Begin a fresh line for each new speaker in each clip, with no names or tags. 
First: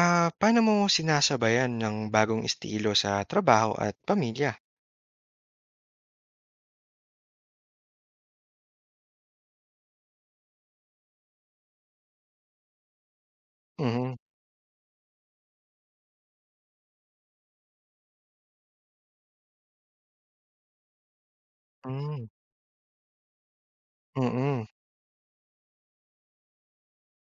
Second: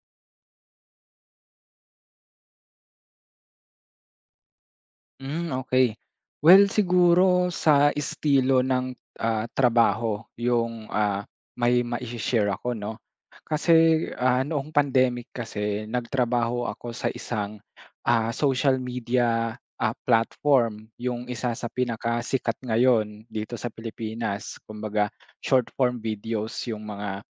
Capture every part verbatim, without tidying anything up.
Ah, paano mo sinasabayan ng bagong estilo sa trabaho at pamilya?
Hmm. Okay. Well, siguro sa estilo ng, ah, trabaho yung, ah, may mai-she-share ako 'no. Kasi,
Mhm.
ah, noong pandemic kasi nagtrabaho ako sa isang, ah, social media, ah, platform, yung isa sa
Hmm.
pinakasikat ngayon dito sa Pilipinas.
Mm.
Kumbaga short form videos yung mga,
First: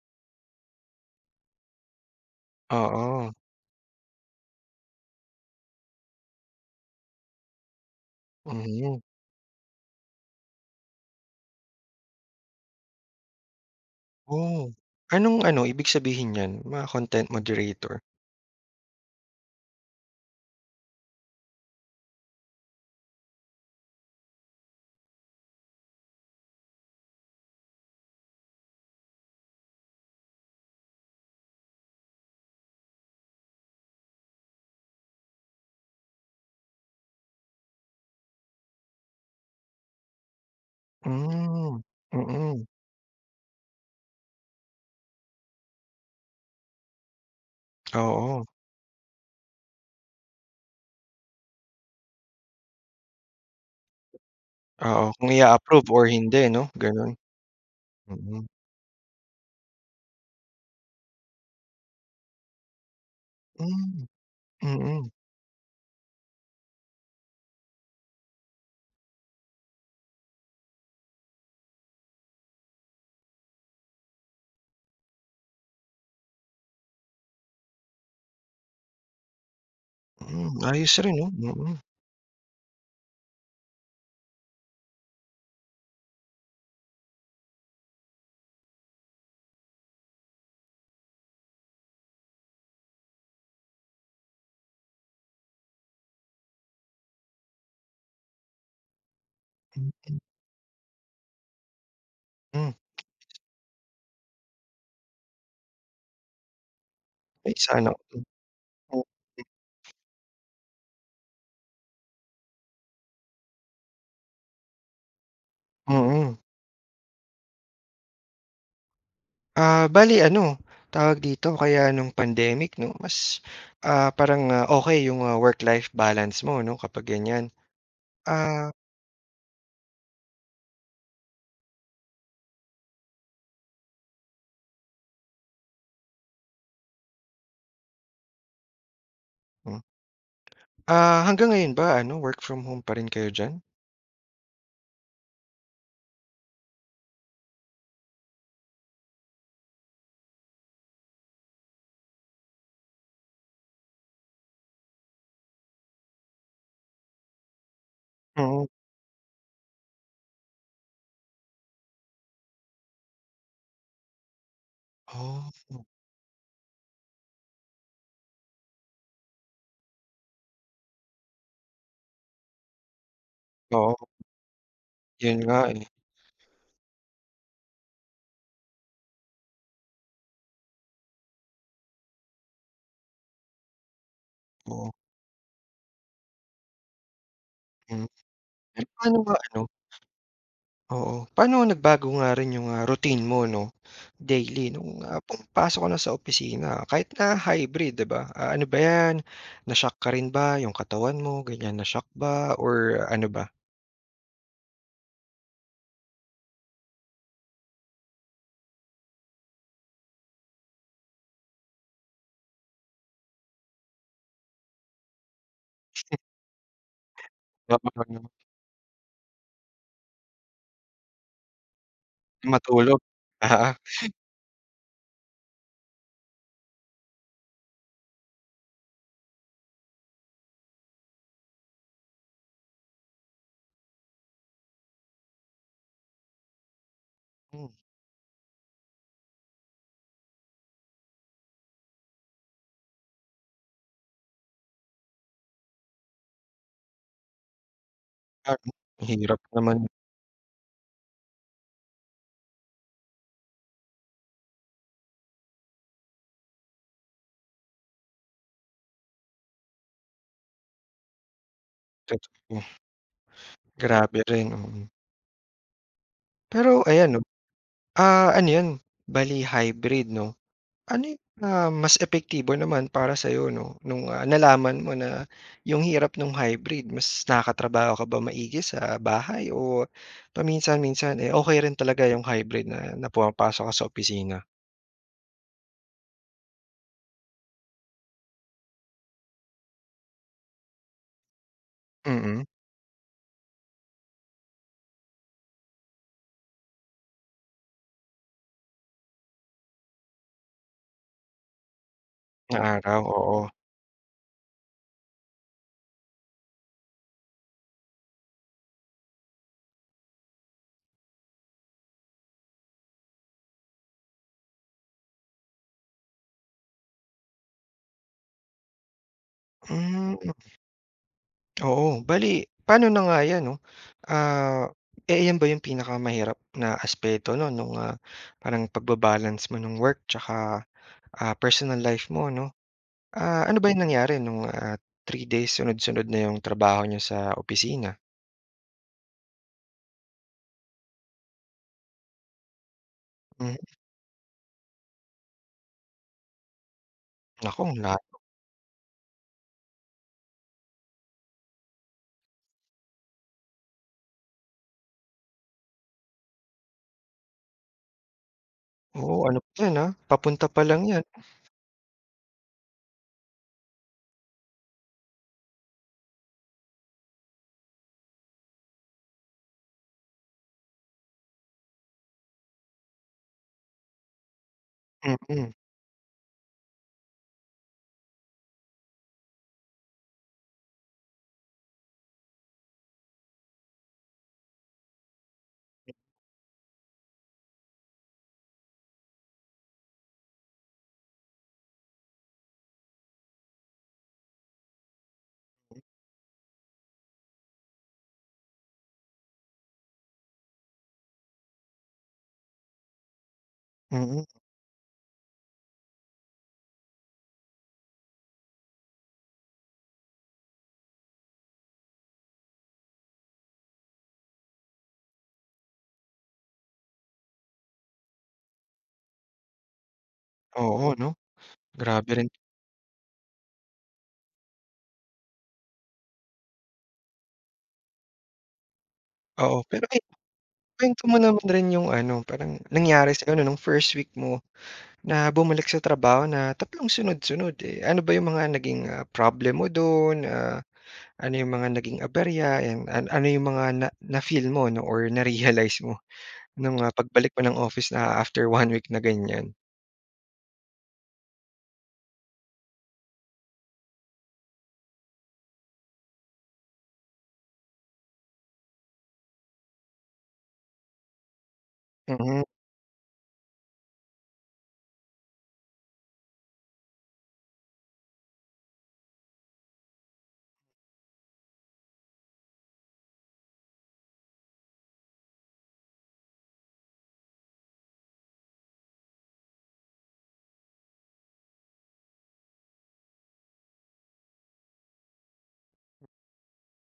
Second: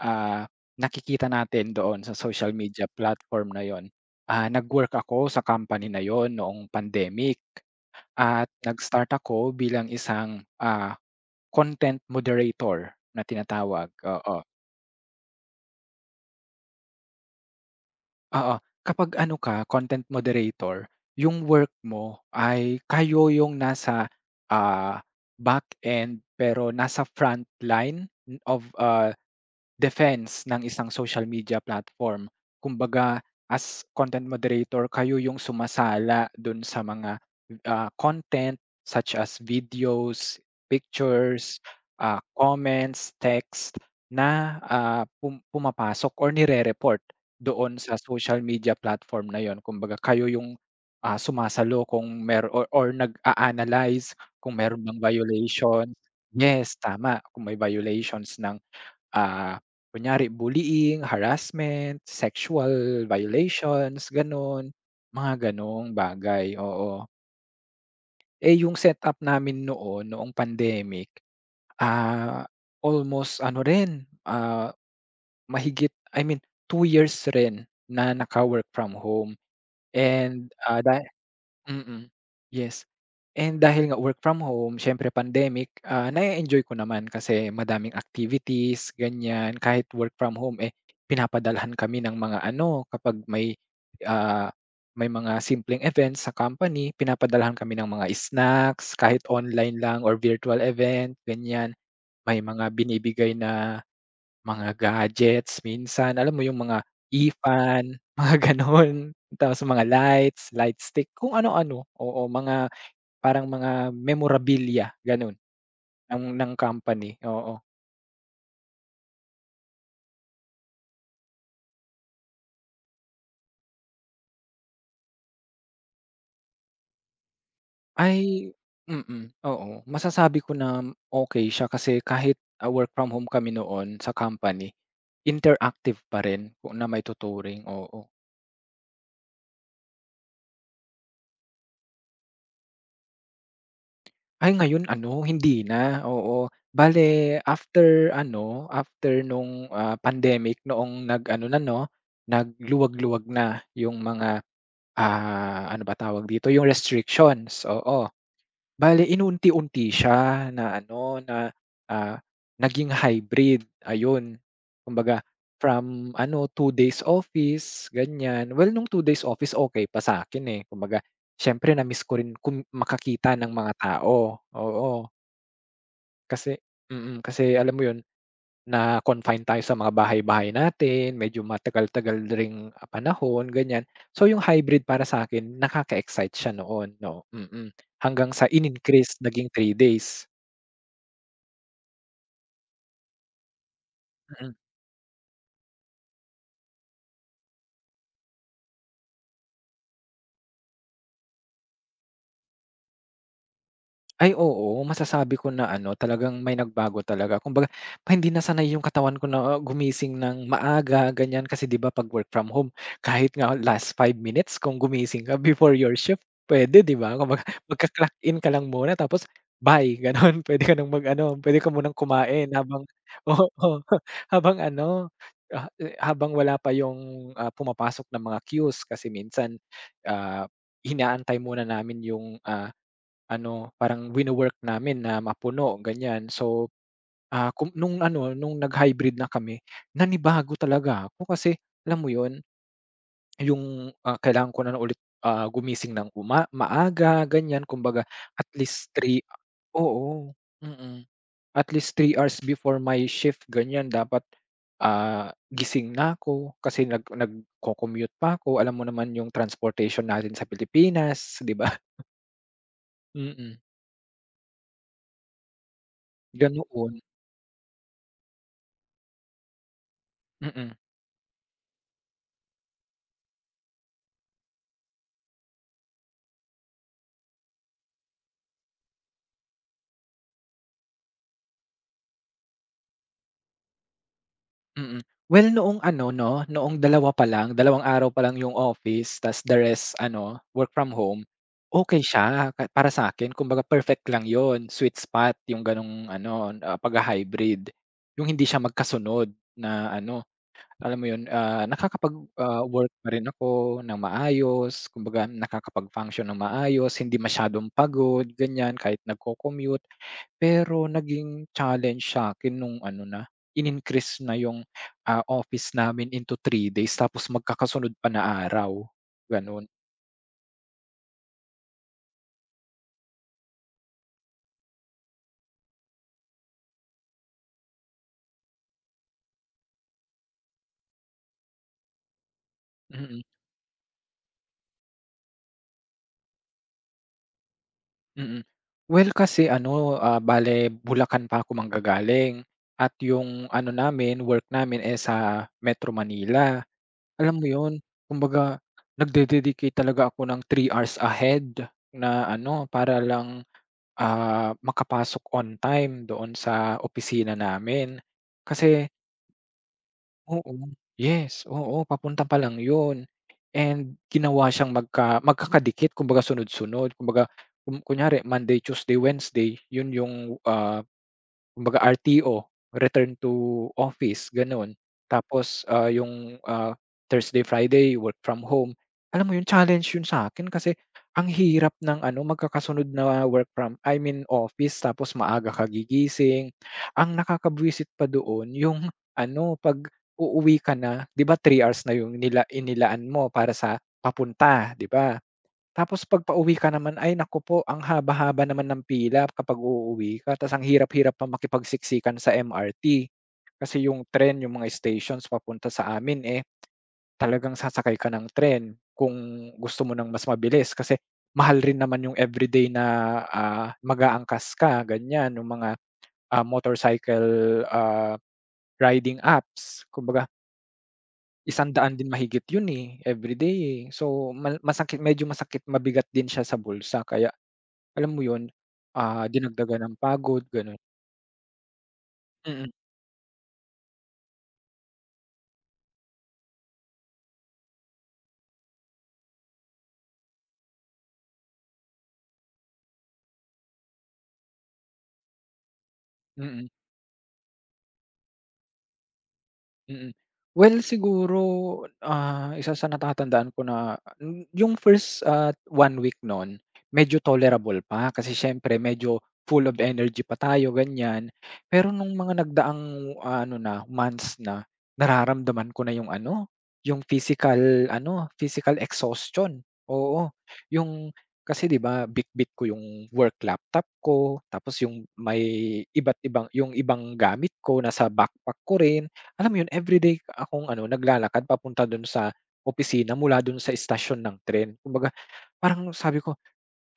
ah, nakikita natin doon sa social media
Oo.
platform na yun. Ah, nag-work ako sa company na yun noong pandemic. At
Mhm.
nag-start ako bilang isang, ah, content moderator na tinatawag, oo.
Oh. Anong ano, ibig sabihin niyan, mga content moderator?
Oo, kapag ano ka content moderator, yung work mo ay kayo yung nasa, ah, back end pero nasa front line of, ah defense ng isang social media platform. Kumbaga, as content moderator kayo yung sumasala dun sa mga, ah, content such as videos,
Hmm.
pictures,
Mm.
ah,
Mm-hmm.
comments, text na, ah, pum pumapasok or nire-report doon sa social
Oo,
media platform na yun. Kumbaga kayo yung, ah, sumasalo kung mer or or nag-a-analyze kung meron bang
oo, kung I approve
violation.
or hindi 'no,
Yes,
gano'n?
tama, kung may violations
Mm.
ng Ah, kunyari bullying, harassment, sexual
Hmm.
violations, gano'n,
Mm.
mga gano'ng bagay, oo. Eh, yung setup namin noon, noong pandemic, ah, almost ano rin, ah, mahigit I mean two years rin na naka-work from home and,
Hmm.
ah,
Ayos
da
rin 'no.
mm, yes. And dahil nga work from home, siyempre pandemic, ah, na enjoy ko naman kasi madaming activities, ganyan. Kahit work from home, eh, pinapadalhan kami ng mga ano, kapag may, ah, may mga simpleng events sa company, pinapadalhan kami ng mga snacks, kahit online lang
Mm.
or virtual event, ganyan. May mga
Mm.
binibigay na mga gadgets minsan, alam mo yung mga
Ay,
ifan,
sana.
mga gano'n. Tapos mga lights, light stick, kung ano-ano, oo, mga parang mga memorabilia gano'n ng
Mm.
ng company, oo.
Ah, bale ano, tawag dito, kaya nung pandemic 'no, mas, ah, parang, ah, okey yung, ah, work-life balance mo 'no, kapag ganyan.
Ay,
Ah.
mm, oo. Masasabi ko na okey siya kasi kahit, ah, work from home kami noon sa company, interactive pa rin kung na maituturing, oo.
Hmm. Ah, hanggang ngayon ba ano, work from home pa rin kayo diyan?
Ay, ngayon ano, hindi na, oo. Bale after ano, after nung, ah, pandemic noong nag-ano na 'no, nagluwag-luwag na yung mga, ah, ano ba tawag dito, yung restrictions, oo.
Mm.
Bale inunti-unti siya na ano, na, ah, naging hybrid, ayun. Kumbaga
Oh,
from ano, two days office, ganyan. Well, nung two days office okay pa sa'kin, eh, kumbaga siyempre na-miss ko rin kum makakita ng mga
oo,
tao, oo.
yun nga, eh,
Kasi mm, kasi alam mo 'yun, na-confine tayo sa mga bahay-bahay natin, medyo matagal-tagal ring, ah, panahon ganiyan. So yung hybrid
oo.
para sa'kin nakaka-excite siya noon 'no, mm. mm
Hmm.
Hanggang sa
Eh,
in-increase
paano ba
naging
ano.
three days.
Oo. Paano nagbago nga rin yung, ah, routine mo 'no,
Mm.
daily nung, ah, pumapasok ka na sa opisina kahit na hybrid 'di ba? Ah, ano ba 'yan, na ka rin ba yung katawan mo ganyan, na-shock ba or ah, ano ba?
Ay, oo, masasabi ko na ano, talagang may nagbago talaga. Kumbaga, pa hindi nasanay yung katawan ko na, ah, gumising ng maaga ganyan. Kasi 'di ba 'pag work from home, kahit nga last five minutes kung gumising ka before your shift, pwede 'di ba? Kumbaga magka-clock
Mapapano-
in ka lang muna tapos bye gano'n. Pwede ka ng mag-ano, puwede ka munang kumain habang
Matulog.
oo,
Oo.
oo, habang ano, ah, eh, habang wala pa yung, ah, pumapasok na mga queues. Kasi minsan, ah, inaantay muna namin yung, ah ano, parang wino-work namin na mapuno, ganyan. So, ah,
Hmm,
kum nung ano, nung nag-hybrid na kami, nanibago talaga ako kasi alam mo 'yun, yung, ah, kailangan ko na ulit, ah, gumising ng uma maaga, ganyan. Kumbaga at
ang
least three,
hirap naman.
oo, mm. At least three hours before my shift, ganyan dapat, ah, gising na ako kasi nag nagco-commute pa ako. Alam mo naman yung transportation natin sa Pilipinas, 'di ba?
Totoo.
Mm,
Grabe rin. Mm. Pero
Ganoon.
ayan 'no, ah, ano 'yun, bale hybrid 'no?
Mm.
Ano yung, ah, mas epektibo naman para sa sa'yo 'no, nung, ah, nalaman mo na yung hirap nung hybrid, mas nakatrabaho ka ba maigi sa bahay o paminsan-minsan, eh, okay rin talaga yung hybrid na na pumapasok ka sa opisina?
Mm. Well, noong ano 'no, noong dalawa pa lang, dalawang araw pa lang yung office tas the rest ano, work from home, okey
Mm.
siya ka para sa'kin kumbaga perfect lang yon sweet spot yung ganong ano, ah, pagha-hybrid. Yung hindi siya magkasunod na ano, alam mo yun, ah, nakakapag,
Na
ah, work
araw.
pa rin
Oo.
ako ng maayos, kumbaga nakakapag-function ng maayos, hindi masyadong pagod, ganyan, kahit nagko-commute. Pero naging challenge sa'kin nung ano na, in-increase na yung, ah, office namin into three days tapos magkakasunod pa na araw, gano'n.
Hmm, oo. Bali. Paano na nga 'yan 'no, ah, eh, 'yan ba yung pinakamahirap na aspeto no, nung, ah, parang pagba-balance mo ng work tsaka, ah, personal life mo 'no?
Mm,
Ah, ano ba yung nangyari nung, ah, three days sunod-sunod na yung trabaho niyo sa opisina?
mm. Well, kasi ano, ah, bale Bulacan pa ako manggagaling at yung
Hmm,
ano namin, work namin, eh, sa Metro Manila. Alam mo
naku.
yun,
Ang la
kumbaga nagde-dedicate talaga ako ng three hours ahead na ano, para lang Ah, makapasok on time doon sa opisina namin. Kasi
Oo, ano pa yan, ah, papunta pa
oo,
lang yan.
yes, oo, papunta pa lang 'yun and ginawa siyang magka magkakadikit kumbaga sunod-sunod. Kumbaga kun kunyari Monday, Tuesday, Wednesday 'yun yung, ah kumbaga R T O, return to office, gano'n.
Mm.
Tapos, ah, yung, ah, Thursday, Friday, work from home. Alam mo yun, challenge yun sa'kin kasi ang hirap ng ano, magkakasunod na work from I mean office tapos maaga ka gigising. Ang nakakabwisit pa doon yung ano, 'pag uuwi ka na, 'di ba three hours na yung nila inilaan mo para sa papunta, 'di ba? Tapos 'pag pauwi ka naman, ay naku po, ang haba-haba naman ng pila kapag uuwi ka tas ang hirap-hirap pa makipagsiksikan sa M R T. Kasi yung
Mm.
tren, yung mga stations papunta sa amin, eh, talagang sasakay ka ng tren kung gusto mo ng mas mabilis kasi mahal rin naman yung everyday na, ah, mag-aangkas ka ganyan, yung mga, ah, motorcycle, ah, riding apps. Kumbaga
Oo 'no.
₱isang daang piso
Grabe
din
rin.
mahigit yun, eh, everyday, eh. So mal masakit medyo masakit mabigat din siya sa bulsa kaya alam mo 'yun, ah,
Oo,
dinagdagan
pero
ng
ay,
pagod gano'n.
kwento mo naman rin yung ano, parang
Mm,
nangyari sa'yo ano, nung first week mo na bumalik sa trabaho na tatlong sunod-sunod, eh, ano ba yung mga naging, ah, problem mo dun, ah, ano yung mga naging aberya, and an ano yung mga na na-feel mo 'no or na-realize mo?
mm.
Nung, ah, pagbalik ko ng office na ah, after one week na ganyan.
Mm. Well, siguro, ah, isa sa natatandaan ko na n- yung first, ah, one week no'n, medyo tolerable pa kasi siyempre medyo full of energy pa tayo, ganyan. Pero nung
Mm,
mga nagdaang ah, ano na, months na, nararamdaman ko na yung ano, yung physical ano, physical exhaustion, oo. Yung kasi 'di ba, bitbit ko yung work laptop ko, tapos yung may iba't ibang yung ibang gamit ko nasa backpack ko rin. Alam mo 'yun, everyday akong ano, naglalakad papunta do'n sa opisina mula do'n sa istasyon ng tren. Kumbaga, parang sabi ko,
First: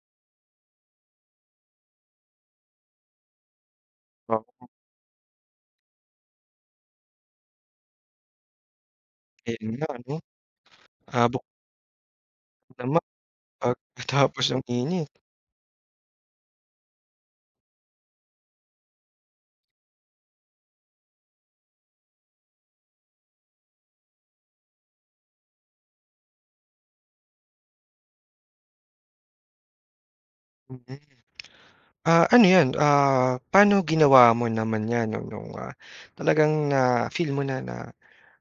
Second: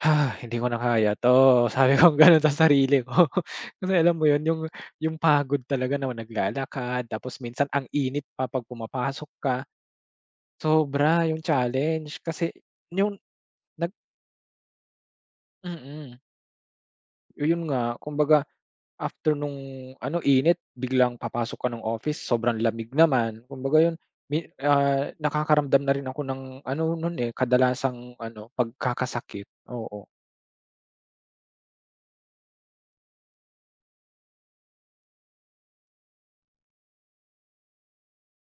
"Ha, hindi ko na kaya 'to." Sabi ko gano'n sa sarili ko. Kasi alam mo 'yun, yung
oo,
yung pagod talaga na naglalakad tapos minsan ang init pa 'pag pumapasok ka.
ayun nga 'no,
Sobra yung
abot
challenge kasi
naman
yung nag
pagkatapos ng init.
mm. mm. Yun nga, kumbaga after nung ano, init biglang papasok ka ng office sobrang lamig naman, kumbaga yun mi ah, nakakaramdam na rin ako ng ano nun, eh, kadalasang ano, pagkakasakit, oo.
Mm. Ah, ano 'yan, ah, paano ginawa mo naman 'yan 'no nung, ah, talagang na-feel mo na na,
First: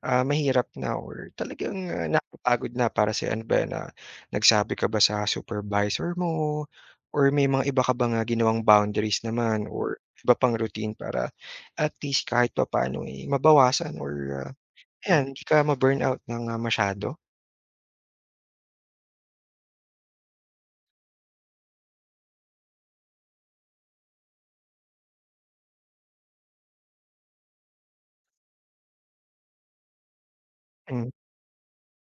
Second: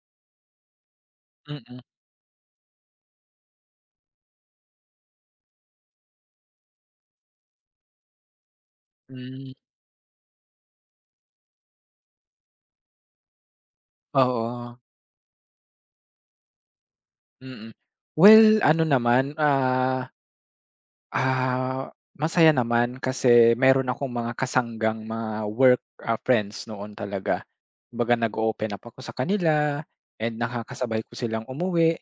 ah, mahirap na or
Mm-mm.
talagang, ah, nakakapagod na para sa'yo? Ano ba 'yan, ah, nagsabi ka ba sa supervisor mo or may mga iba ka bang, ah, ginawang boundaries
Mm, hmm,
naman or iba pang routine para at least kahit papaano, eh, mabawasan or, ah
oo,
Ayan, hindi ka ma-burnout ng, ah, masyado.
mm. Well, ano naman, ah, ah, masaya naman kasi meron akong mga kasanggang mga work, ah, friends noon talaga. Kumbaga nag open up ako sa kanila and nakakasabay
Hmm.
ko silang umuwi.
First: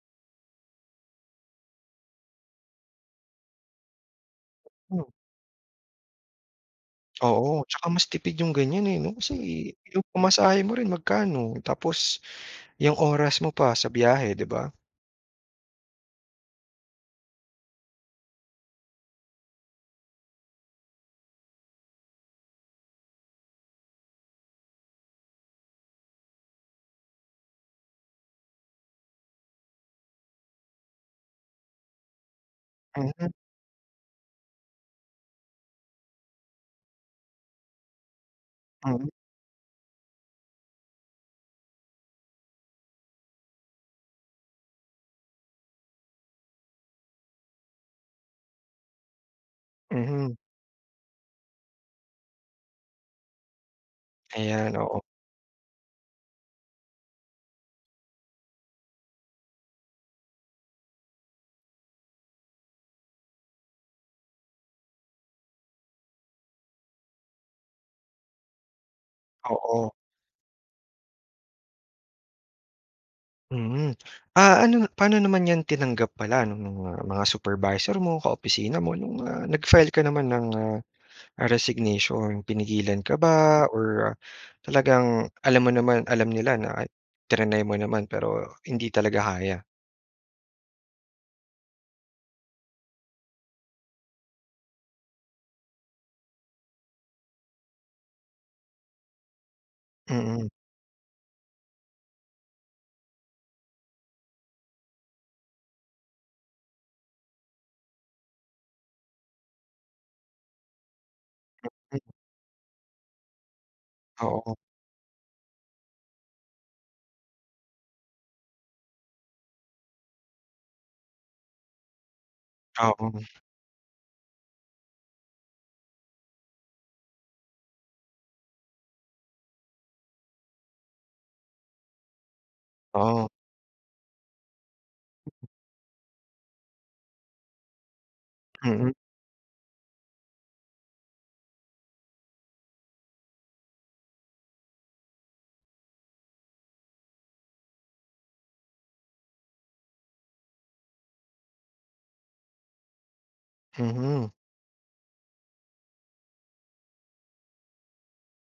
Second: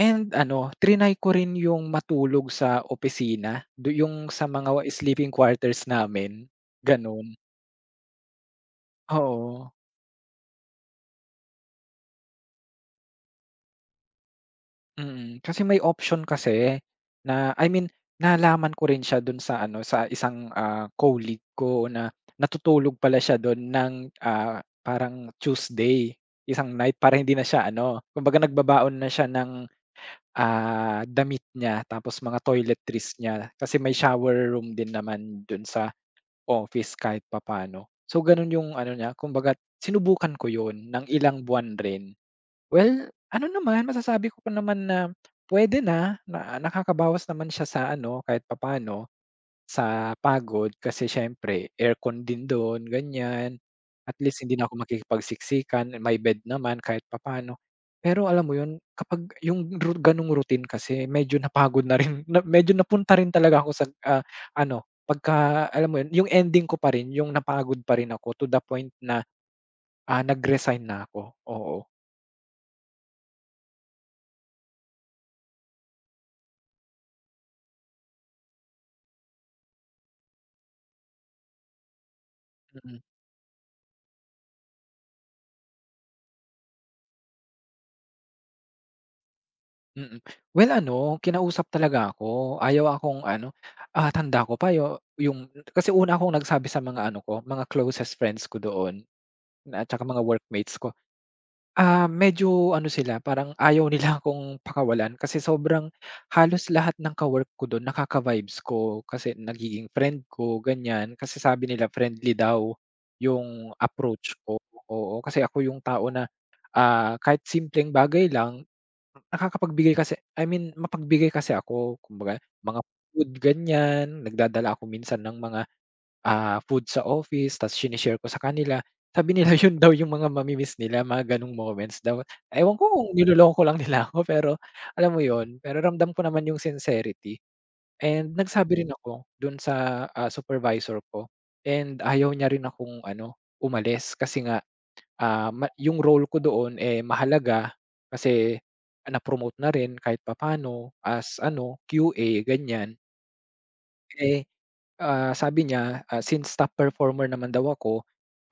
And ano, triny ko rin yung matulog sa opisina, do yung sa mga
Hmm,
sleeping quarters namin, gano'n.
oo, tsaka mas tipid yung ganyan, eh, 'no, kasi
Oo,
yung pamasahe mo rin magkano, tapos yung oras mo pa sa biyahe, 'di ba?
mm. Kasi may option kasi na I mean, nalaman ko rin siya do'n sa ano, sa isang, ah, colleague ko na natutulog pala siya do'n ng, ah, parang Tuesday, isang night para hindi na siya ano, kumbaga nagbabaon na siya ng, ah, damit niya tapos mga toiletries
Mhm.
niya kasi may shower room din naman do'n sa office kahit papaano. So gano'n yung ano
Mm.
niya, kumbaga sinubukan ko 'yun ng ilang buwan rin. Well, ano naman masasabi ko pa naman na pwede na, na nakakabawas naman siya sa ano kahit papaano. Sa
Mhm.
pagod kasi siyempre aircon din do'n ganyan, at least hindi na
Ayan.
ako
Oo,
makikipagsiksikan, may bed naman kahit papaano. Pero alam mo 'yun kapag yung ru gano'ng routine kasi medyo napagod na rin na medyo napunta rin talaga ako sa, ah, ano pagka alam mo 'yun yung ending ko pa rin yung napagod pa rin ako to the point na,
oo.
ah, nag-resign na ako, oo.
Mm. Ah, ano paano naman 'yan tinanggap pala nung mga mga supervisor mo, kaopisina mo nung, ah, nag-file ka naman ng, ah, ah, resignation?
Mm.
Pinigilan ka ba or ah, talagang alam mo naman alam nila na, ay, triny mo naman pero hindi talaga kaya?
Mm. Well, ano, kinausap talaga ako. Ayaw akong ano, ah, tanda ko pa yu yung kasi una akong nagsabi sa mga ano ko, mga closest friends ko doon na at saka mga
Mm.
workmates ko. Ah, medyo ano sila, parang ayaw nila akong pakawalan kasi sobrang halos lahat ng ka-work ko doon nakaka-vibes ko kasi nagiging friend ko, ganyan. Kasi sabi nila
Hmm.
friendly daw yung approach
Oo,
ko, oo. Kasi ako yung tao na, ah, kahit simpleng bagay lang nakakapagbigay kasi I mean mapagbigay kasi ako kumbaga mga
oo,
food ganyan, nagdadala ako minsan ng mga, ah, food sa office tas shine-share ko sa kanila. Sabi nila yun daw yung mga mami-miss nila mga ganong moments daw. Ewan ko kung
oo.
niloloko lang nila ako pero alam mo yun, pero ramdam ko naman yung sincerity and nagsabi
Mm.
rin ako dun sa, ah, supervisor ko and ayaw niya rin akong ano, umalis kasi nga Ah, ma yung role ko doon, eh, mahalaga kasi, ah, na-promote na rin kahit papaano as ano, Q A ganyan.
Mhm.
Eh, ah, sabi niya, ah, since top performer naman daw ako,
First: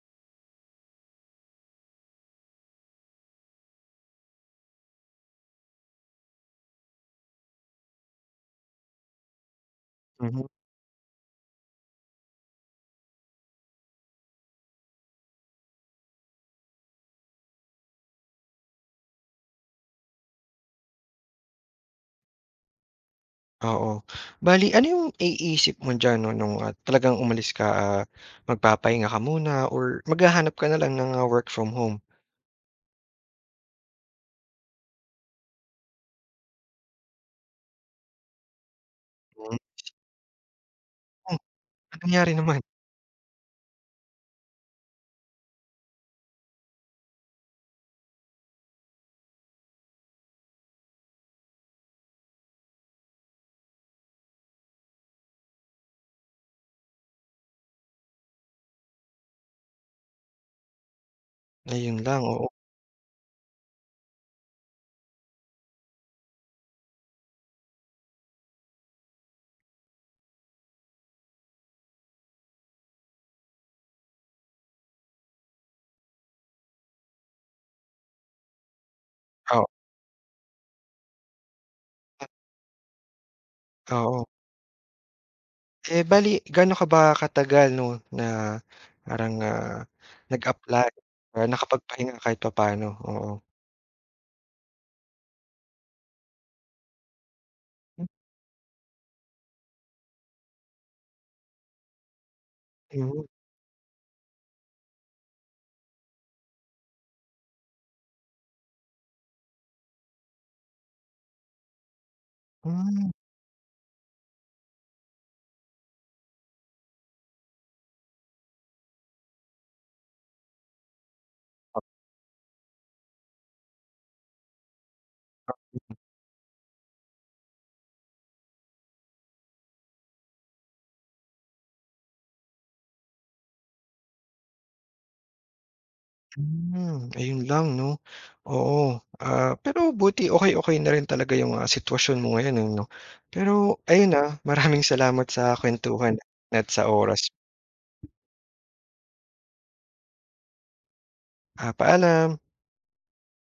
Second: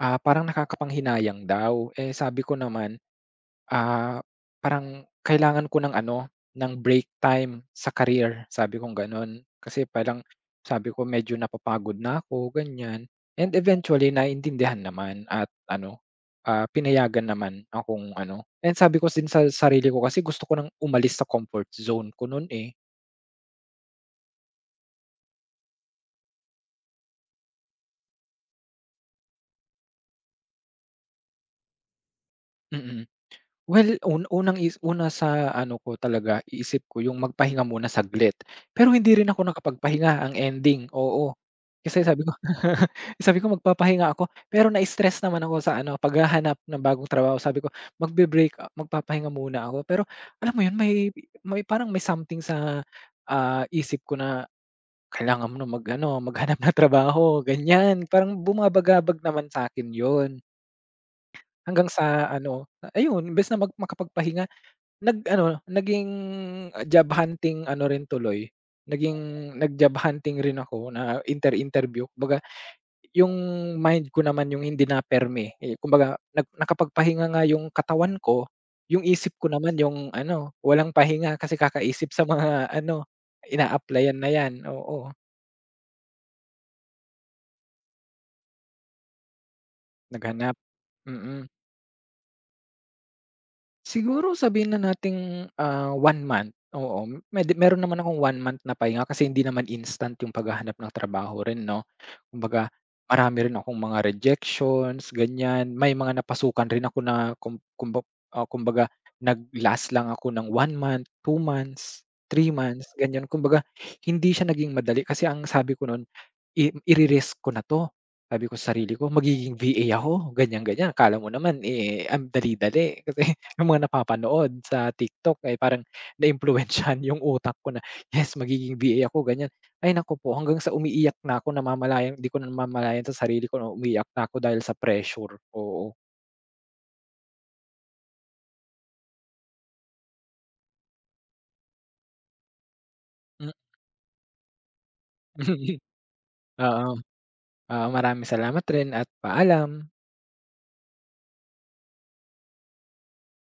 ah, parang nakakapanghinayang daw. Eh, sabi ko naman Ah, parang kailangan ko ng ano, ng break time sa career, sabi kong gano'n. Kasi parang
Mhm.
sabi ko medyo napapagod na ako, ganyan. And eventually naintindihan naman at ano, ah, pinayagan naman akong ano and sabi ko din sa sarili ko kasi gusto ko ng umalis sa comfort zone ko no'n, eh,
Oo. Bale ano yung naiisip mo diyan 'no nung, ah, talagang umalis ka, ah, magpapahinga ka muna or maghahanap ka na lang ng, ah, work from home?
mm. mm. Well, un unang is una sa ano ko talaga, iisip ko yung magpahinga muna saglit. Pero hindi rin ako
Hmm.
nakapagpahinga, ang ending, oo.
Oh, anong
Kasi sabi
nangyari
ko
naman?
sabi ko magpapahinga ako, pero na-stress naman ako sa ano, paghahanap ng bagong trabaho. Sabi ko magbe-break a magpapahinga muna ako. Pero alam mo yun, may may parang may something sa, ah, isip ko na kailangan mo na mag-ano, maghanap na trabaho, ganyan. Parang bumabagabag naman sa akin yon. Hanggang
Ayun lang,
sa
oo,
ano, ayun, imbes na mag makapagpahinga nag-ano, naging job hunting ano rin tuloy, naging nag-job hunting rin ako na inter-interview. Kumbaga yung mind ko naman yung hindi naperme, eh, kumbaga nag nakapagpahinga nga yung katawan ko, yung isip ko
oo,
naman yung ano, walang pahinga kasi kakaisip sa mga ano, ina-applyan
oo.
na 'yan, oo,
Eh, bale gaano ka ba katagal 'no na parang, ah,
naghanap.
nag-apply,
Mm.
ah, nakapagpahinga kahit papaano? Oo.
Siguro sabihin na nating, ah, one month, oo. Mede meron naman
Hmm.
akong one month na pahinga kasi hindi naman instant yung paghahanap ng trabaho rin 'no. Kumbaga
Mhm.
marami rin akong mga rejections, ganyan. May mga napasukan rin ako na kum kumba ah, kumbaga nag-last lang ako ng one month, two months, three months,
Hmm.
ganyan. Kumbaga hindi siya naging madali kasi ang sabi ko noon. I Ire-risk ko na 'to, sabi ko sa sarili ko magiging V A ako ganyan, ganyan akala mo naman, eh, ang dali-dali kasi yung mga napapanood sa TikTok, eh, parang naimpluwensyahan yung utak ko na, "Yes magiging V A ako," ganyan. Ay naku po hanggang sa umiiyak na ako namamalayan di ko na namamalayan sa sarili ko na umiiyak na ako dahil sa pressure, oo.
Hmm, ayun lang 'no. Oo, ah, pero buti okay okay na rin talaga yung, ah, sitwasyon mo ngayon, eh, 'no. Pero ayun, na maraming salamat sa
Mm.
kuwentuhan at
Oo,
sa oras.
oo, maraming salamat rin at paalam.
Ah, paalam.